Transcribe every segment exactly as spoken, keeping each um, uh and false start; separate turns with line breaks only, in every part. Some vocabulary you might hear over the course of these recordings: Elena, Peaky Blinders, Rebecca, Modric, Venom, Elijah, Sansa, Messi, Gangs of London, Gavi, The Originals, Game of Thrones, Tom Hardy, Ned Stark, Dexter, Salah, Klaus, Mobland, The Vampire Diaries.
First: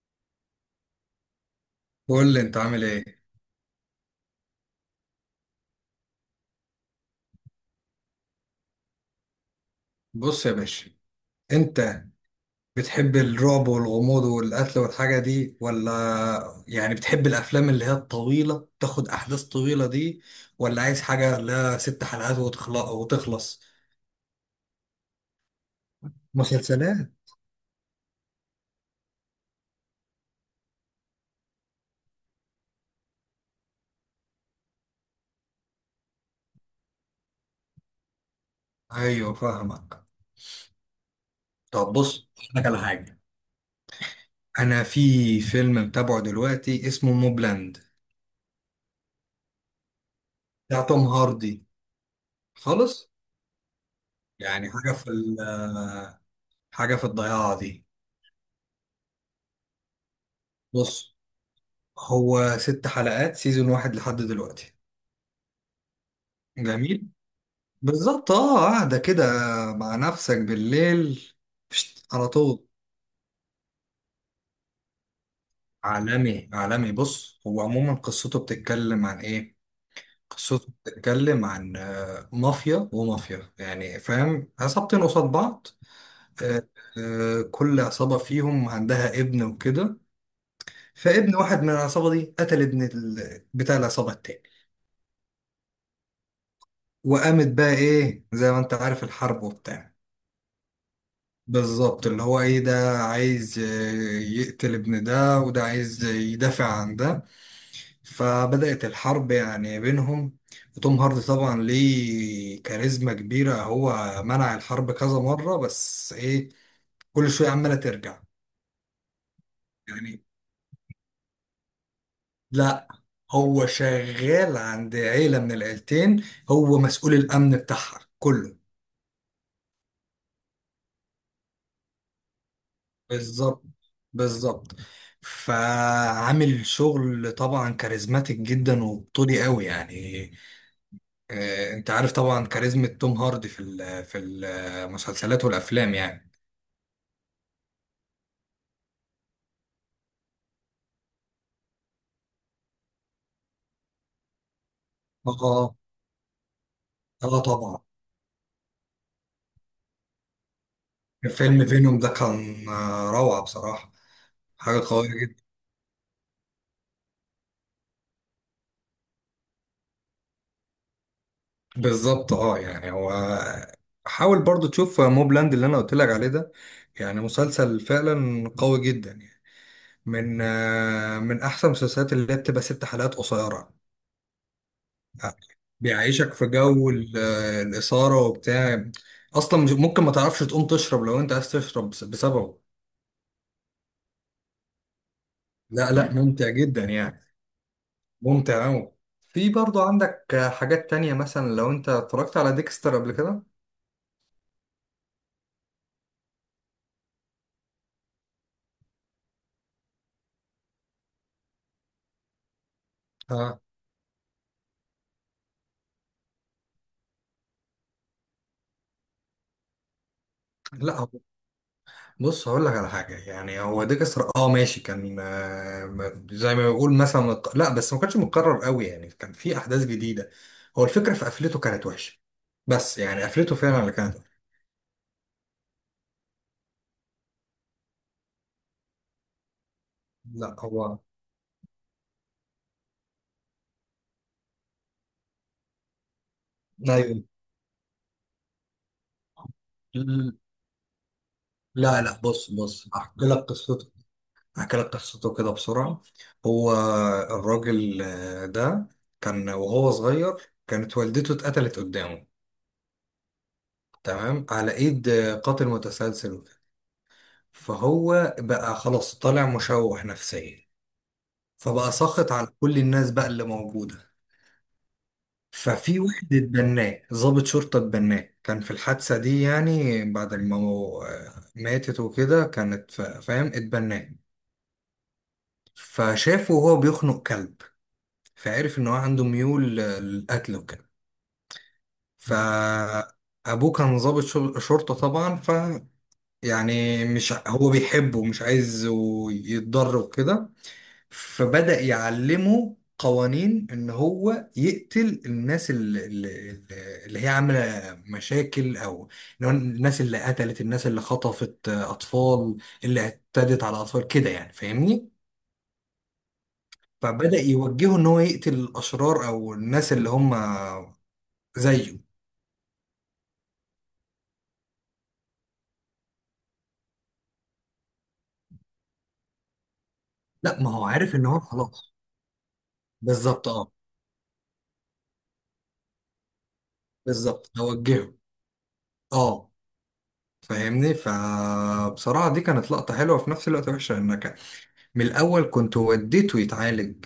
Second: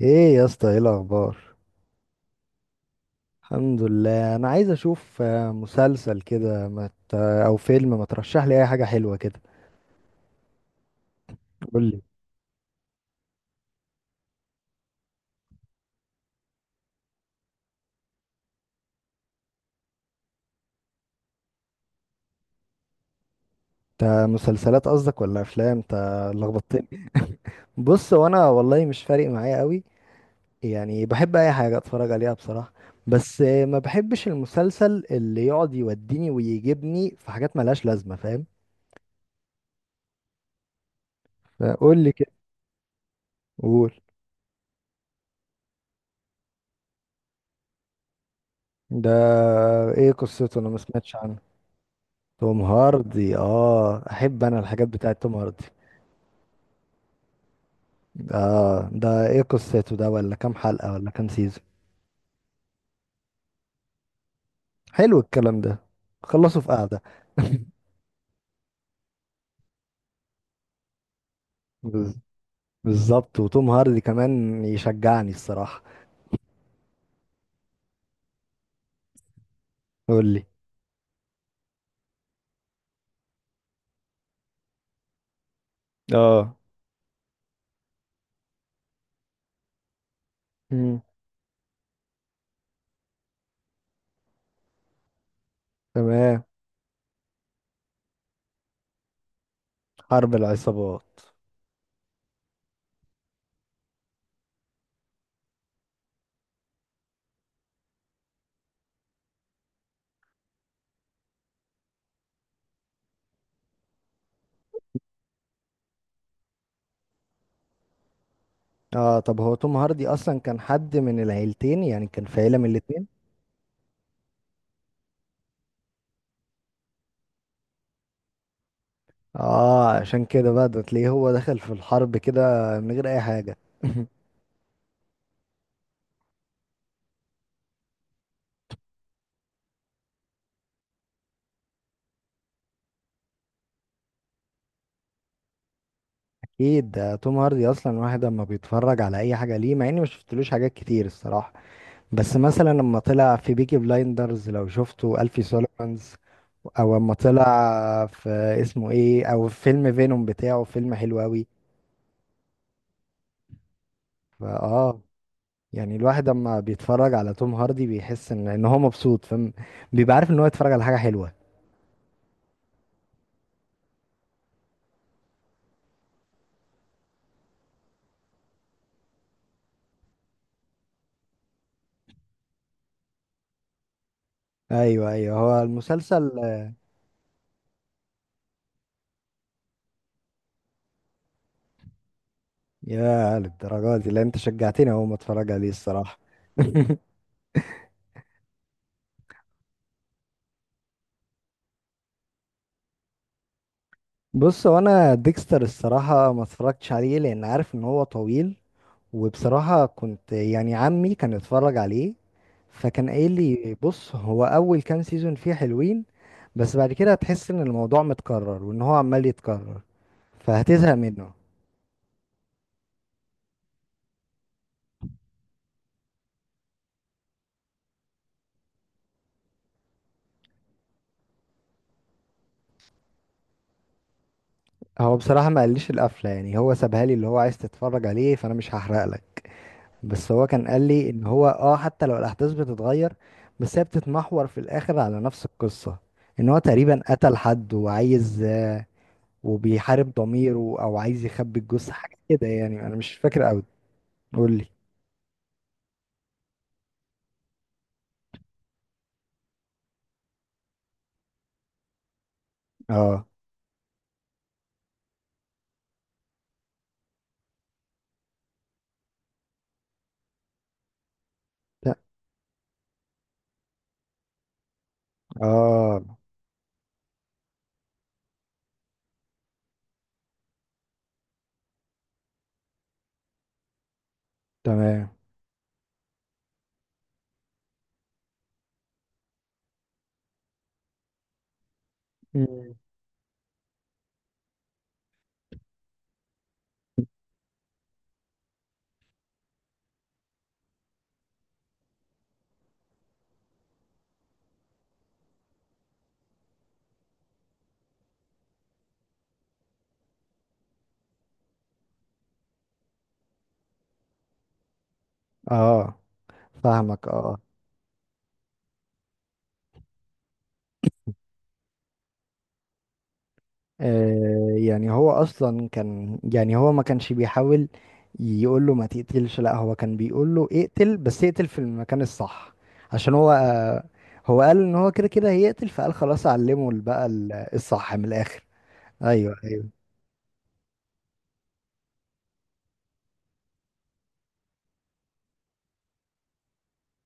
ايه يا اسطى، ايه الاخبار؟
قول لي انت عامل ايه.
الحمد لله. انا عايز اشوف آه، مسلسل كده، ما ت- او فيلم. ما ترشح لي اي حاجه حلوه كده.
بص يا باشا،
قول لي
انت بتحب الرعب والغموض والقتل والحاجه دي ولا يعني بتحب الافلام اللي هي الطويله تاخد احداث طويله دي، ولا عايز حاجه لها ست حلقات وتخلص وتخلص؟
انت، مسلسلات قصدك ولا افلام؟ انت لخبطتني.
مسلسلات.
بص، وانا والله مش فارق معايا قوي. يعني بحب اي حاجه اتفرج عليها بصراحه. بس آه، ما بحبش المسلسل اللي يقعد يوديني ويجيبني في حاجات ملهاش لازمه، فاهم.
ايوه فاهمك. طب
قول لي
بص
كده،
اقول لك على حاجه.
قول.
انا في فيلم متابعه دلوقتي اسمه موبلاند،
ده ايه قصته؟ انا ما
بتاع توم
سمعتش عنه.
هاردي
توم
خالص.
هاردي، اه، احب انا
يعني
الحاجات
حاجه في
بتاعت توم
ال-
هاردي.
حاجه في الضياع دي.
اه، ده ايه قصته ده؟ ولا كام حلقة؟ ولا
بص،
كام سيزون؟
هو ست حلقات سيزون واحد لحد دلوقتي.
حلو الكلام ده. خلصوا في قعدة.
جميل. بالظبط، اه، قاعدة كده مع نفسك بالليل فشت،
بز-
على طول.
بالظبط. وتوم هاردي كمان يشجعني الصراحة.
عالمي عالمي. بص، هو عموما قصته بتتكلم عن ايه؟
يقول لي.
قصته بتتكلم عن آه، مافيا ومافيا يعني فاهم، عصابتين قصاد بعض.
اه.
آه، آه، كل عصابة فيهم عندها ابن وكده.
مم.
فابن واحد من العصابة دي قتل ابن ال- بتاع العصابة التاني.
تمام.
وقامت بقى ايه زي ما انت عارف، الحرب وبتاع.
حرب العصابات.
بالظبط، اللي هو ايه، ده عايز ي- يقتل ابن ده، وده عايز يدافع عن ده. فبدأت الحرب يعني بينهم. وتوم هاردي طبعا ليه كاريزما كبيرة، هو منع الحرب كذا مرة، بس ايه، كل شوية عمالة ترجع
اه، طب هو توم هاردي
يعني.
اصلا كان حد من العيلتين؟ يعني كان في عيلة من
لا،
الاتنين؟
هو شغال عند عيلة من العيلتين، هو مسؤول الأمن بتاعها كله.
اه، عشان كده بقى ده تلاقيه هو دخل في الحرب كده من غير اي حاجة.
بالظبط. بالظبط. فعامل شغل طبعا كاريزماتيك جدا وبطولي قوي يعني. آه، انت عارف طبعا كاريزما توم هاردي في ال- في المسلسلات والافلام يعني.
اكيد، ده توم هاردي اصلا واحد اما بيتفرج على اي حاجه ليه، مع اني ما شفتلوش حاجات كتير الصراحه. بس مثلا لما طلع في بيكي بلايندرز، لو شفته الفي
اه.
سوليفانز، او اما
اه طبعا.
طلع في اسمه ايه، او في فيلم فينوم بتاعه، فيلم حلو قوي.
فيلم فينوم ده كان آه، روعة بصراحة. حاجة
فاه.
قوية جدا.
يعني الواحد اما بيتفرج على توم هاردي بيحس ان ان هو مبسوط، فاهم. بيبقى عارف ان هو يتفرج على حاجه حلوه.
بالظبط، اه يعني هو، حاول برضو تشوف موبلاند اللي انا قلت لك عليه ده. يعني مسلسل فعلا قوي جدا يعني. من آه، من احسن المسلسلات اللي هي بتبقى ست حلقات قصيرة.
ايوه، ايوه، هو المسلسل.
بيعيشك في جو ال- الإثارة وبتاع. أصلا مش- ممكن ما تعرفش تقوم تشرب لو أنت عايز تشرب بس- بسببه.
يا للدرجه دي؟ لا، انت شجعتني اهو، ما اتفرج عليه
لا لا،
الصراحه.
مم. ممتع جدا يعني. ممتع أوي. في برضو عندك حاجات تانية، مثلا لو أنت اتفرجت على ديكستر قبل كده.
بص، هو انا ديكستر الصراحة ما اتفرجتش عليه لان عارف ان هو طويل. وبصراحة كنت يعني عمي كان اتفرج عليه، فكان قايل
آه.
لي بص، هو اول كام سيزون فيه حلوين، بس بعد كده هتحس ان الموضوع متكرر وان هو عمال يتكرر،
لا
فهتزهق
هو-
منه.
بص هقول لك على حاجة. يعني هو ديكستر، اه، ماشي، كان آه، زي ما بيقول مثلا متق- لا بس ما كانش متكرر قوي يعني، كان في أحداث جديدة. هو الفكرة في قفلته كانت وحشة. بس يعني قفلته فعلا اللي كانت.
هو بصراحة ما قاليش القفلة، يعني هو سابها لي اللي هو عايز تتفرج عليه، فانا مش هحرق لك. بس هو
لا
كان قال
هو
لي ان هو، اه، حتى لو الاحداث بتتغير، بس هي بتتمحور في الاخر على نفس القصة. ان هو تقريبا
ايوه.
قتل حد وعايز، آه، وبيحارب
مم.
ضميره، او عايز يخبي الجثة،
لا
حاجة
لا،
كده
بص
يعني،
بص
انا
احكي
مش
لك
فاكر قوي.
قصته.
قول لي.
احكي لك قصته كده بسرعة. هو الراجل آه، ده، كان وهو صغير كانت والدته اتقتلت قدامه.
اه.
تمام. على ايد آه، قاتل متسلسل وكده. فهو بقى خلاص طالع مشوه نفسيا، فبقى
ت-
ساخط على كل الناس بقى اللي موجودة. ففي
اه.
واحد اتبناه، ضابط شرطة اتبناه، كان في الحادثة دي يعني بعد ما مو- آه، ماتت وكده كانت فا- فاهم، اتبناه.
تمام.
فشافه وهو بيخنق كلب، فعرف ان هو عنده ميول للقتل وكده.
مم.
فابوه كان ضابط شر- شرطة طبعا، ف يعني مش ع- هو بيحبه ومش عايز يتضر وكده. فبدأ يعلمه قوانين ان هو يقتل الناس اللي, اللي اللي هي عاملة مشاكل، او إن هو الناس اللي قتلت، الناس اللي خطفت اطفال، اللي اعتدت على اطفال كده يعني فاهمني.
اه، فاهمك. اه.
فبدأ يوجهه ان هو يقتل الاشرار، او الناس اللي هم زيه.
آه، يعني هو اصلا كان، يعني هو ما كانش بيحاول يقول له ما تقتلش، لا، هو كان بيقول له
لا، ما هو
اقتل،
عارف
بس
ان هو
اقتل في
خلاص.
المكان الصح. عشان هو،
بالظبط اه.
آه، هو قال ان هو كده كده هيقتل، فقال خلاص اعلمه بقى ال-
بالظبط،
الصح من
هوجهه.
الاخر. ايوه،
اه
ايوه،
فاهمني. فبصراحة دي كانت لقطة حلوة في نفس الوقت وحشة، انك من الاول كنت وديته يتعالج.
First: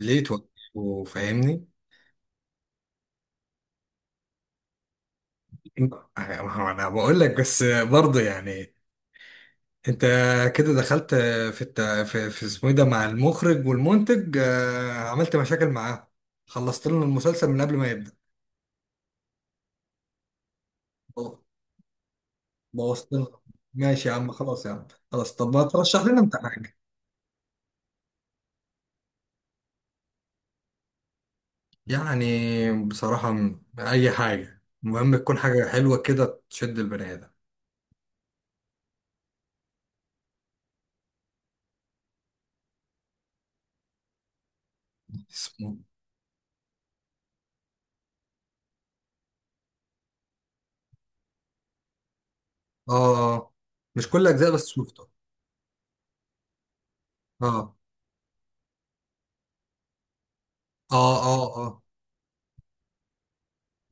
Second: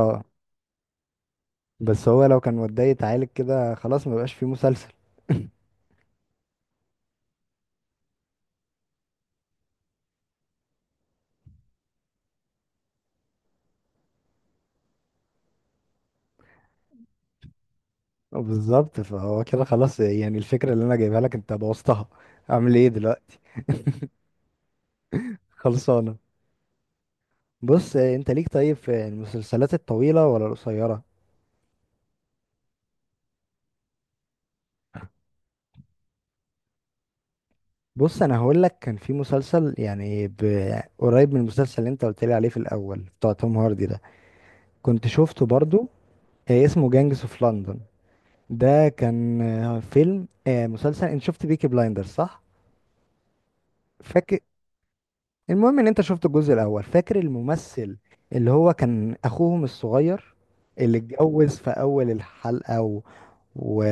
ليه توجهه، فاهمني.
بس هو لو كان وداه يتعالج كده، خلاص، ما بقاش فيه مسلسل.
ما هو انا بقول لك بس. برضه يعني، انت كده دخلت في الت... في, في اسمه ايه ده، مع المخرج والمنتج آه، عملت مشاكل معاه، خلصت لنا المسلسل من قبل ما يبدأ.
بالظبط. فهو كده خلاص، يعني الفكرة اللي انا جايبها لك انت بوظتها، اعمل ايه
بوظت لنا.
دلوقتي؟
ماشي يا عم، خلاص يا عم، خلاص. طب ما ترشح
خلصانة.
لنا انت حاجة.
بص، آه، انت ليك طيب في المسلسلات الطويلة ولا القصيرة؟
يعني بصراحة م- أي حاجة المهم تكون حاجة حلوة كده تشد البني آدم.
بص، انا هقول لك، كان في مسلسل يعني ب- قريب من المسلسل اللي انت قلت لي عليه في الاول بتاع توم هاردي ده، كنت شفته
اسمه
برضو. آه، اسمه جانجس اوف لندن. ده كان، آه، فيلم، آه، مسلسل. انت شفت بيكي بلايندر صح؟
آه. مش كل
فاكر.
أجزاء، بس شفته.
المهم ان انت شفت الجزء الاول، فاكر
آه
الممثل اللي هو كان اخوهم الصغير اللي
آه
اتجوز
آه.
في
آه.
اول الحلقة و... و...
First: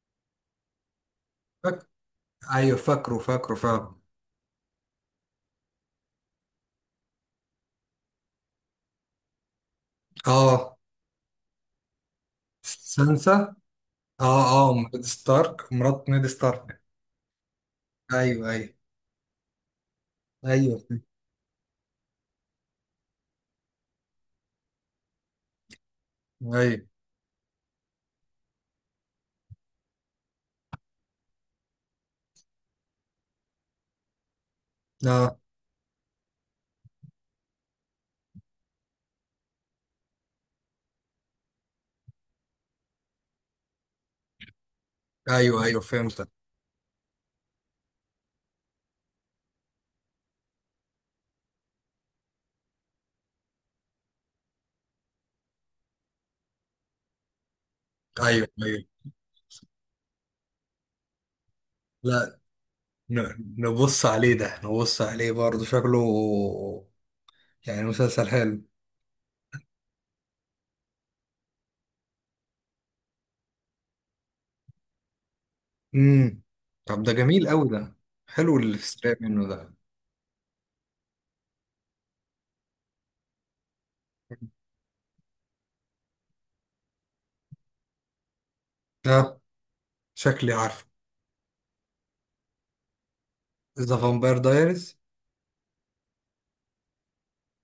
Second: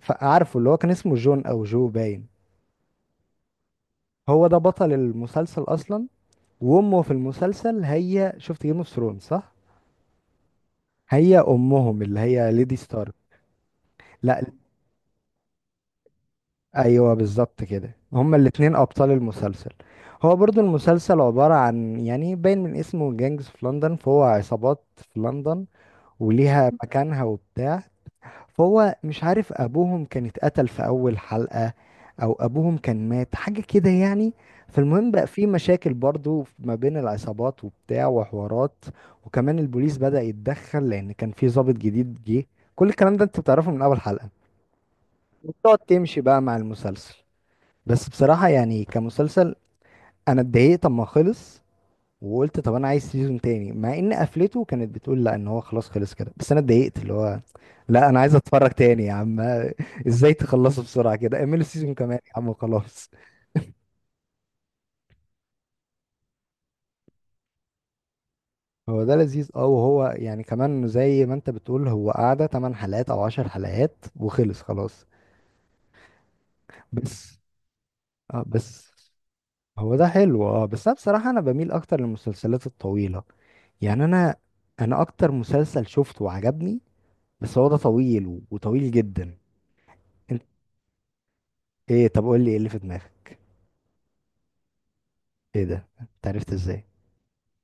فعارفه اللي هو كان اسمه جون او جو
فك...
باين.
أيوه فاكره فاكره فاكره.
هو ده بطل المسلسل اصلا. وامه في المسلسل، هي شفت جيم اوف ثرونز صح؟
آه.
هي امهم اللي هي ليدي ستارك.
سانسا. آه
لا،
آه، نيد ستارك، مرات نيد ستارك.
ايوه بالظبط كده، هما
أيوه
الاتنين
أيوه.
ابطال المسلسل. هو برضو
أيوه
المسلسل عبارة عن، يعني باين من اسمه جانجز في لندن، فهو عصابات في لندن وليها
أيوه.
مكانها وبتاع. فهو مش عارف ابوهم كان اتقتل في اول حلقة، او ابوهم كان مات، حاجة كده يعني. فالمهم بقى
آه.
في مشاكل برضو ما بين العصابات وبتاع وحوارات، وكمان البوليس بدأ يتدخل لان كان في ضابط جديد جه، كل الكلام ده انت بتعرفه من اول حلقة،
أيوه
وبتقعد
أيوه
تمشي
فهمتك.
بقى مع المسلسل. بس بصراحة يعني كمسلسل، انا اتضايقت اما خلص، وقلت طب انا عايز سيزون تاني، مع ان قفلته كانت بتقول لا ان هو خلاص خلص كده، بس انا اتضايقت اللي هو، لا انا عايز
أيوه
اتفرج
أيوه.
تاني يا عم. ازاي تخلصه بسرعه كده؟ اعملوا سيزون كمان يا
لا،
عم وخلاص.
ن- نبص عليه ده، نبص عليه برضه، شكله يعني مسلسل حلو.
هو ده لذيذ اه، وهو يعني كمان زي ما انت بتقول، هو قعدة 8 حلقات او 10 حلقات وخلص خلاص.
امم. طب ده
بس
جميل قوي ده.
اه،
حلو اللي في
بس
السريع منه ده.
هو ده حلو اه، بس انا بصراحه انا بميل اكتر للمسلسلات الطويله. يعني انا انا اكتر مسلسل شفته وعجبني، بس هو ده طويل وطويل جدا.
ده شكلي عارفه.
ايه؟ طب قول لي، ايه اللي في دماغك؟
ذا فامباير دايرز.
ايه ده؟ انت عرفت ازاي؟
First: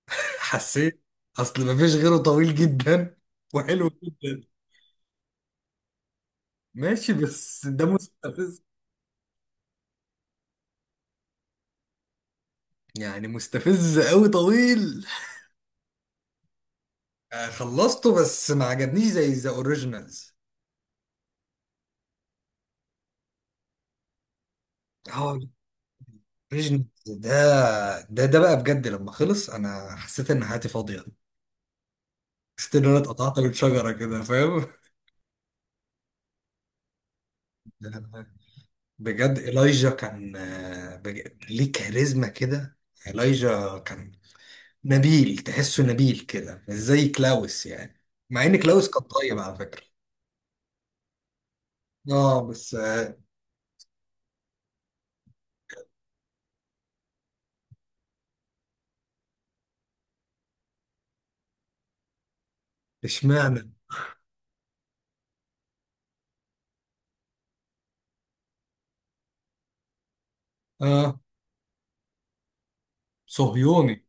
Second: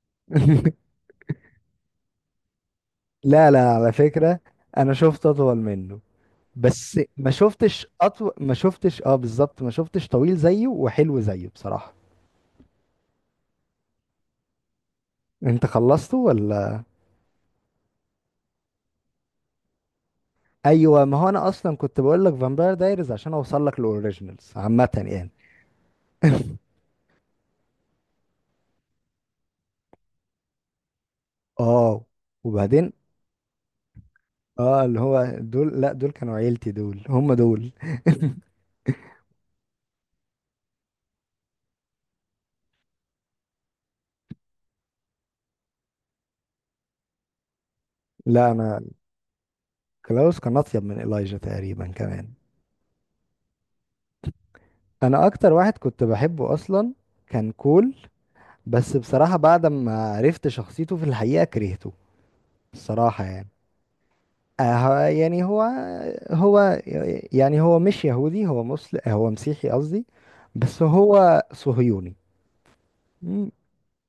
حسيت. اصل مفيش غيره طويل جدا
لا، لا
وحلو
على فكرة،
جدا.
انا شفت اطول منه. بس
ماشي
ما
بس ده
شفتش اطول، ما
مستفز،
شفتش، اه، بالظبط، ما شفتش طويل زيه وحلو زيه بصراحة.
يعني مستفز قوي، طويل.
انت خلصته ولا؟
آه، خلصته، بس ما عجبنيش زي ذا اوريجينالز.
ايوه، ما هو انا اصلا كنت بقول لك فامباير دايريز عشان اوصل لك الاوريجينالز عامة يعني.
اه. الاوريجينالز ده، ده ده بقى بجد لما خلص انا حسيت ان حياتي فاضيه.
اه،
حسيت ان
وبعدين؟
انا اتقطعت من شجره كده فاهم.
اه، اللي هو دول، لا دول كانوا عيلتي، دول هم دول.
بجد إيلايجا كان آه، بج... ليه كاريزما كده. إيلايجا كان نبيل، تحسه نبيل كده، مش زي كلاوس يعني. مع
لا،
ان
انا
كلاوس كان طيب على فكرة.
كلاوس كان اطيب من إلايجا تقريبا كمان.
اه بس آه،
انا اكتر واحد كنت بحبه اصلا، كان كول. بس بصراحة بعد ما عرفت شخصيته في الحقيقة كرهته الصراحة يعني.
اشمعنى.
آه، هو- يعني هو، هو يعني هو مش يهودي، هو مسلم، هو مسيحي قصدي، بس
اه.
هو صهيوني. مم.
صهيوني.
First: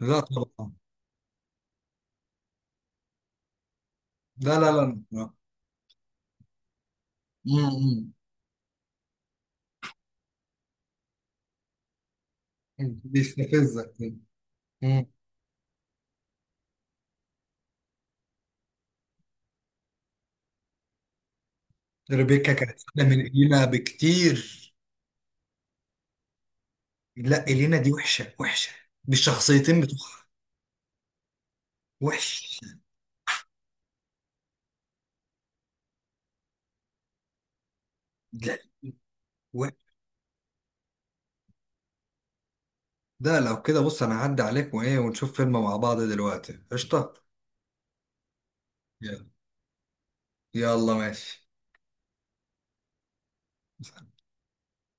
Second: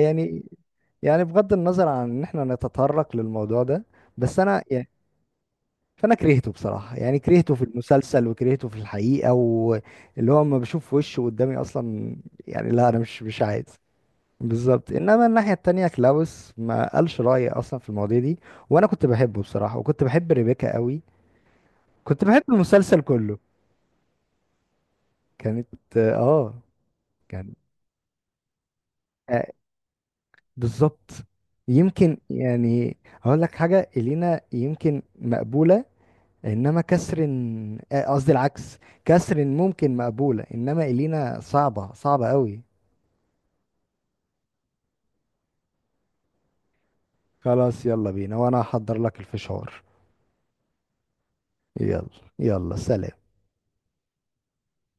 لا طبعا.
يعني بغض النظر عن ان احنا نتطرق للموضوع ده، بس
لا
انا
لا
يعني،
لا لا.
فانا كرهته بصراحة، يعني كرهته في
امم.
المسلسل وكرهته في الحقيقة، واللي هو لما بشوف وشه قدامي اصلا، يعني لا، انا مش مش عايز.
بيستفزك.
بالظبط،
امم.
انما الناحيه التانية كلاوس ما قالش رايه اصلا في المواضيع دي. وانا كنت بحبه بصراحه، وكنت بحب ريبيكا قوي، كنت بحب
ريبيكا كانت
المسلسل
احلى من
كله.
إلينا بكتير.
كانت، اه
لا،
كان،
إلينا دي وحشة وحشة
آه،
بالشخصيتين بتوعها.
بالظبط، يمكن
وحش.
يعني، هقول لك حاجه، الينا يمكن مقبوله، انما كسرين، آه، قصدي
لا.
العكس، كسرين
و-
ممكن مقبوله، انما الينا صعبه صعبه قوي.
ده لو كده، بص انا هعدي عليك وايه، ونشوف فيلم مع بعض دلوقتي قشطة.
خلاص يلا بينا، وانا هحضر لك
يلا.
الفشار.
يلا ماشي.
يلا، يلا، سلام.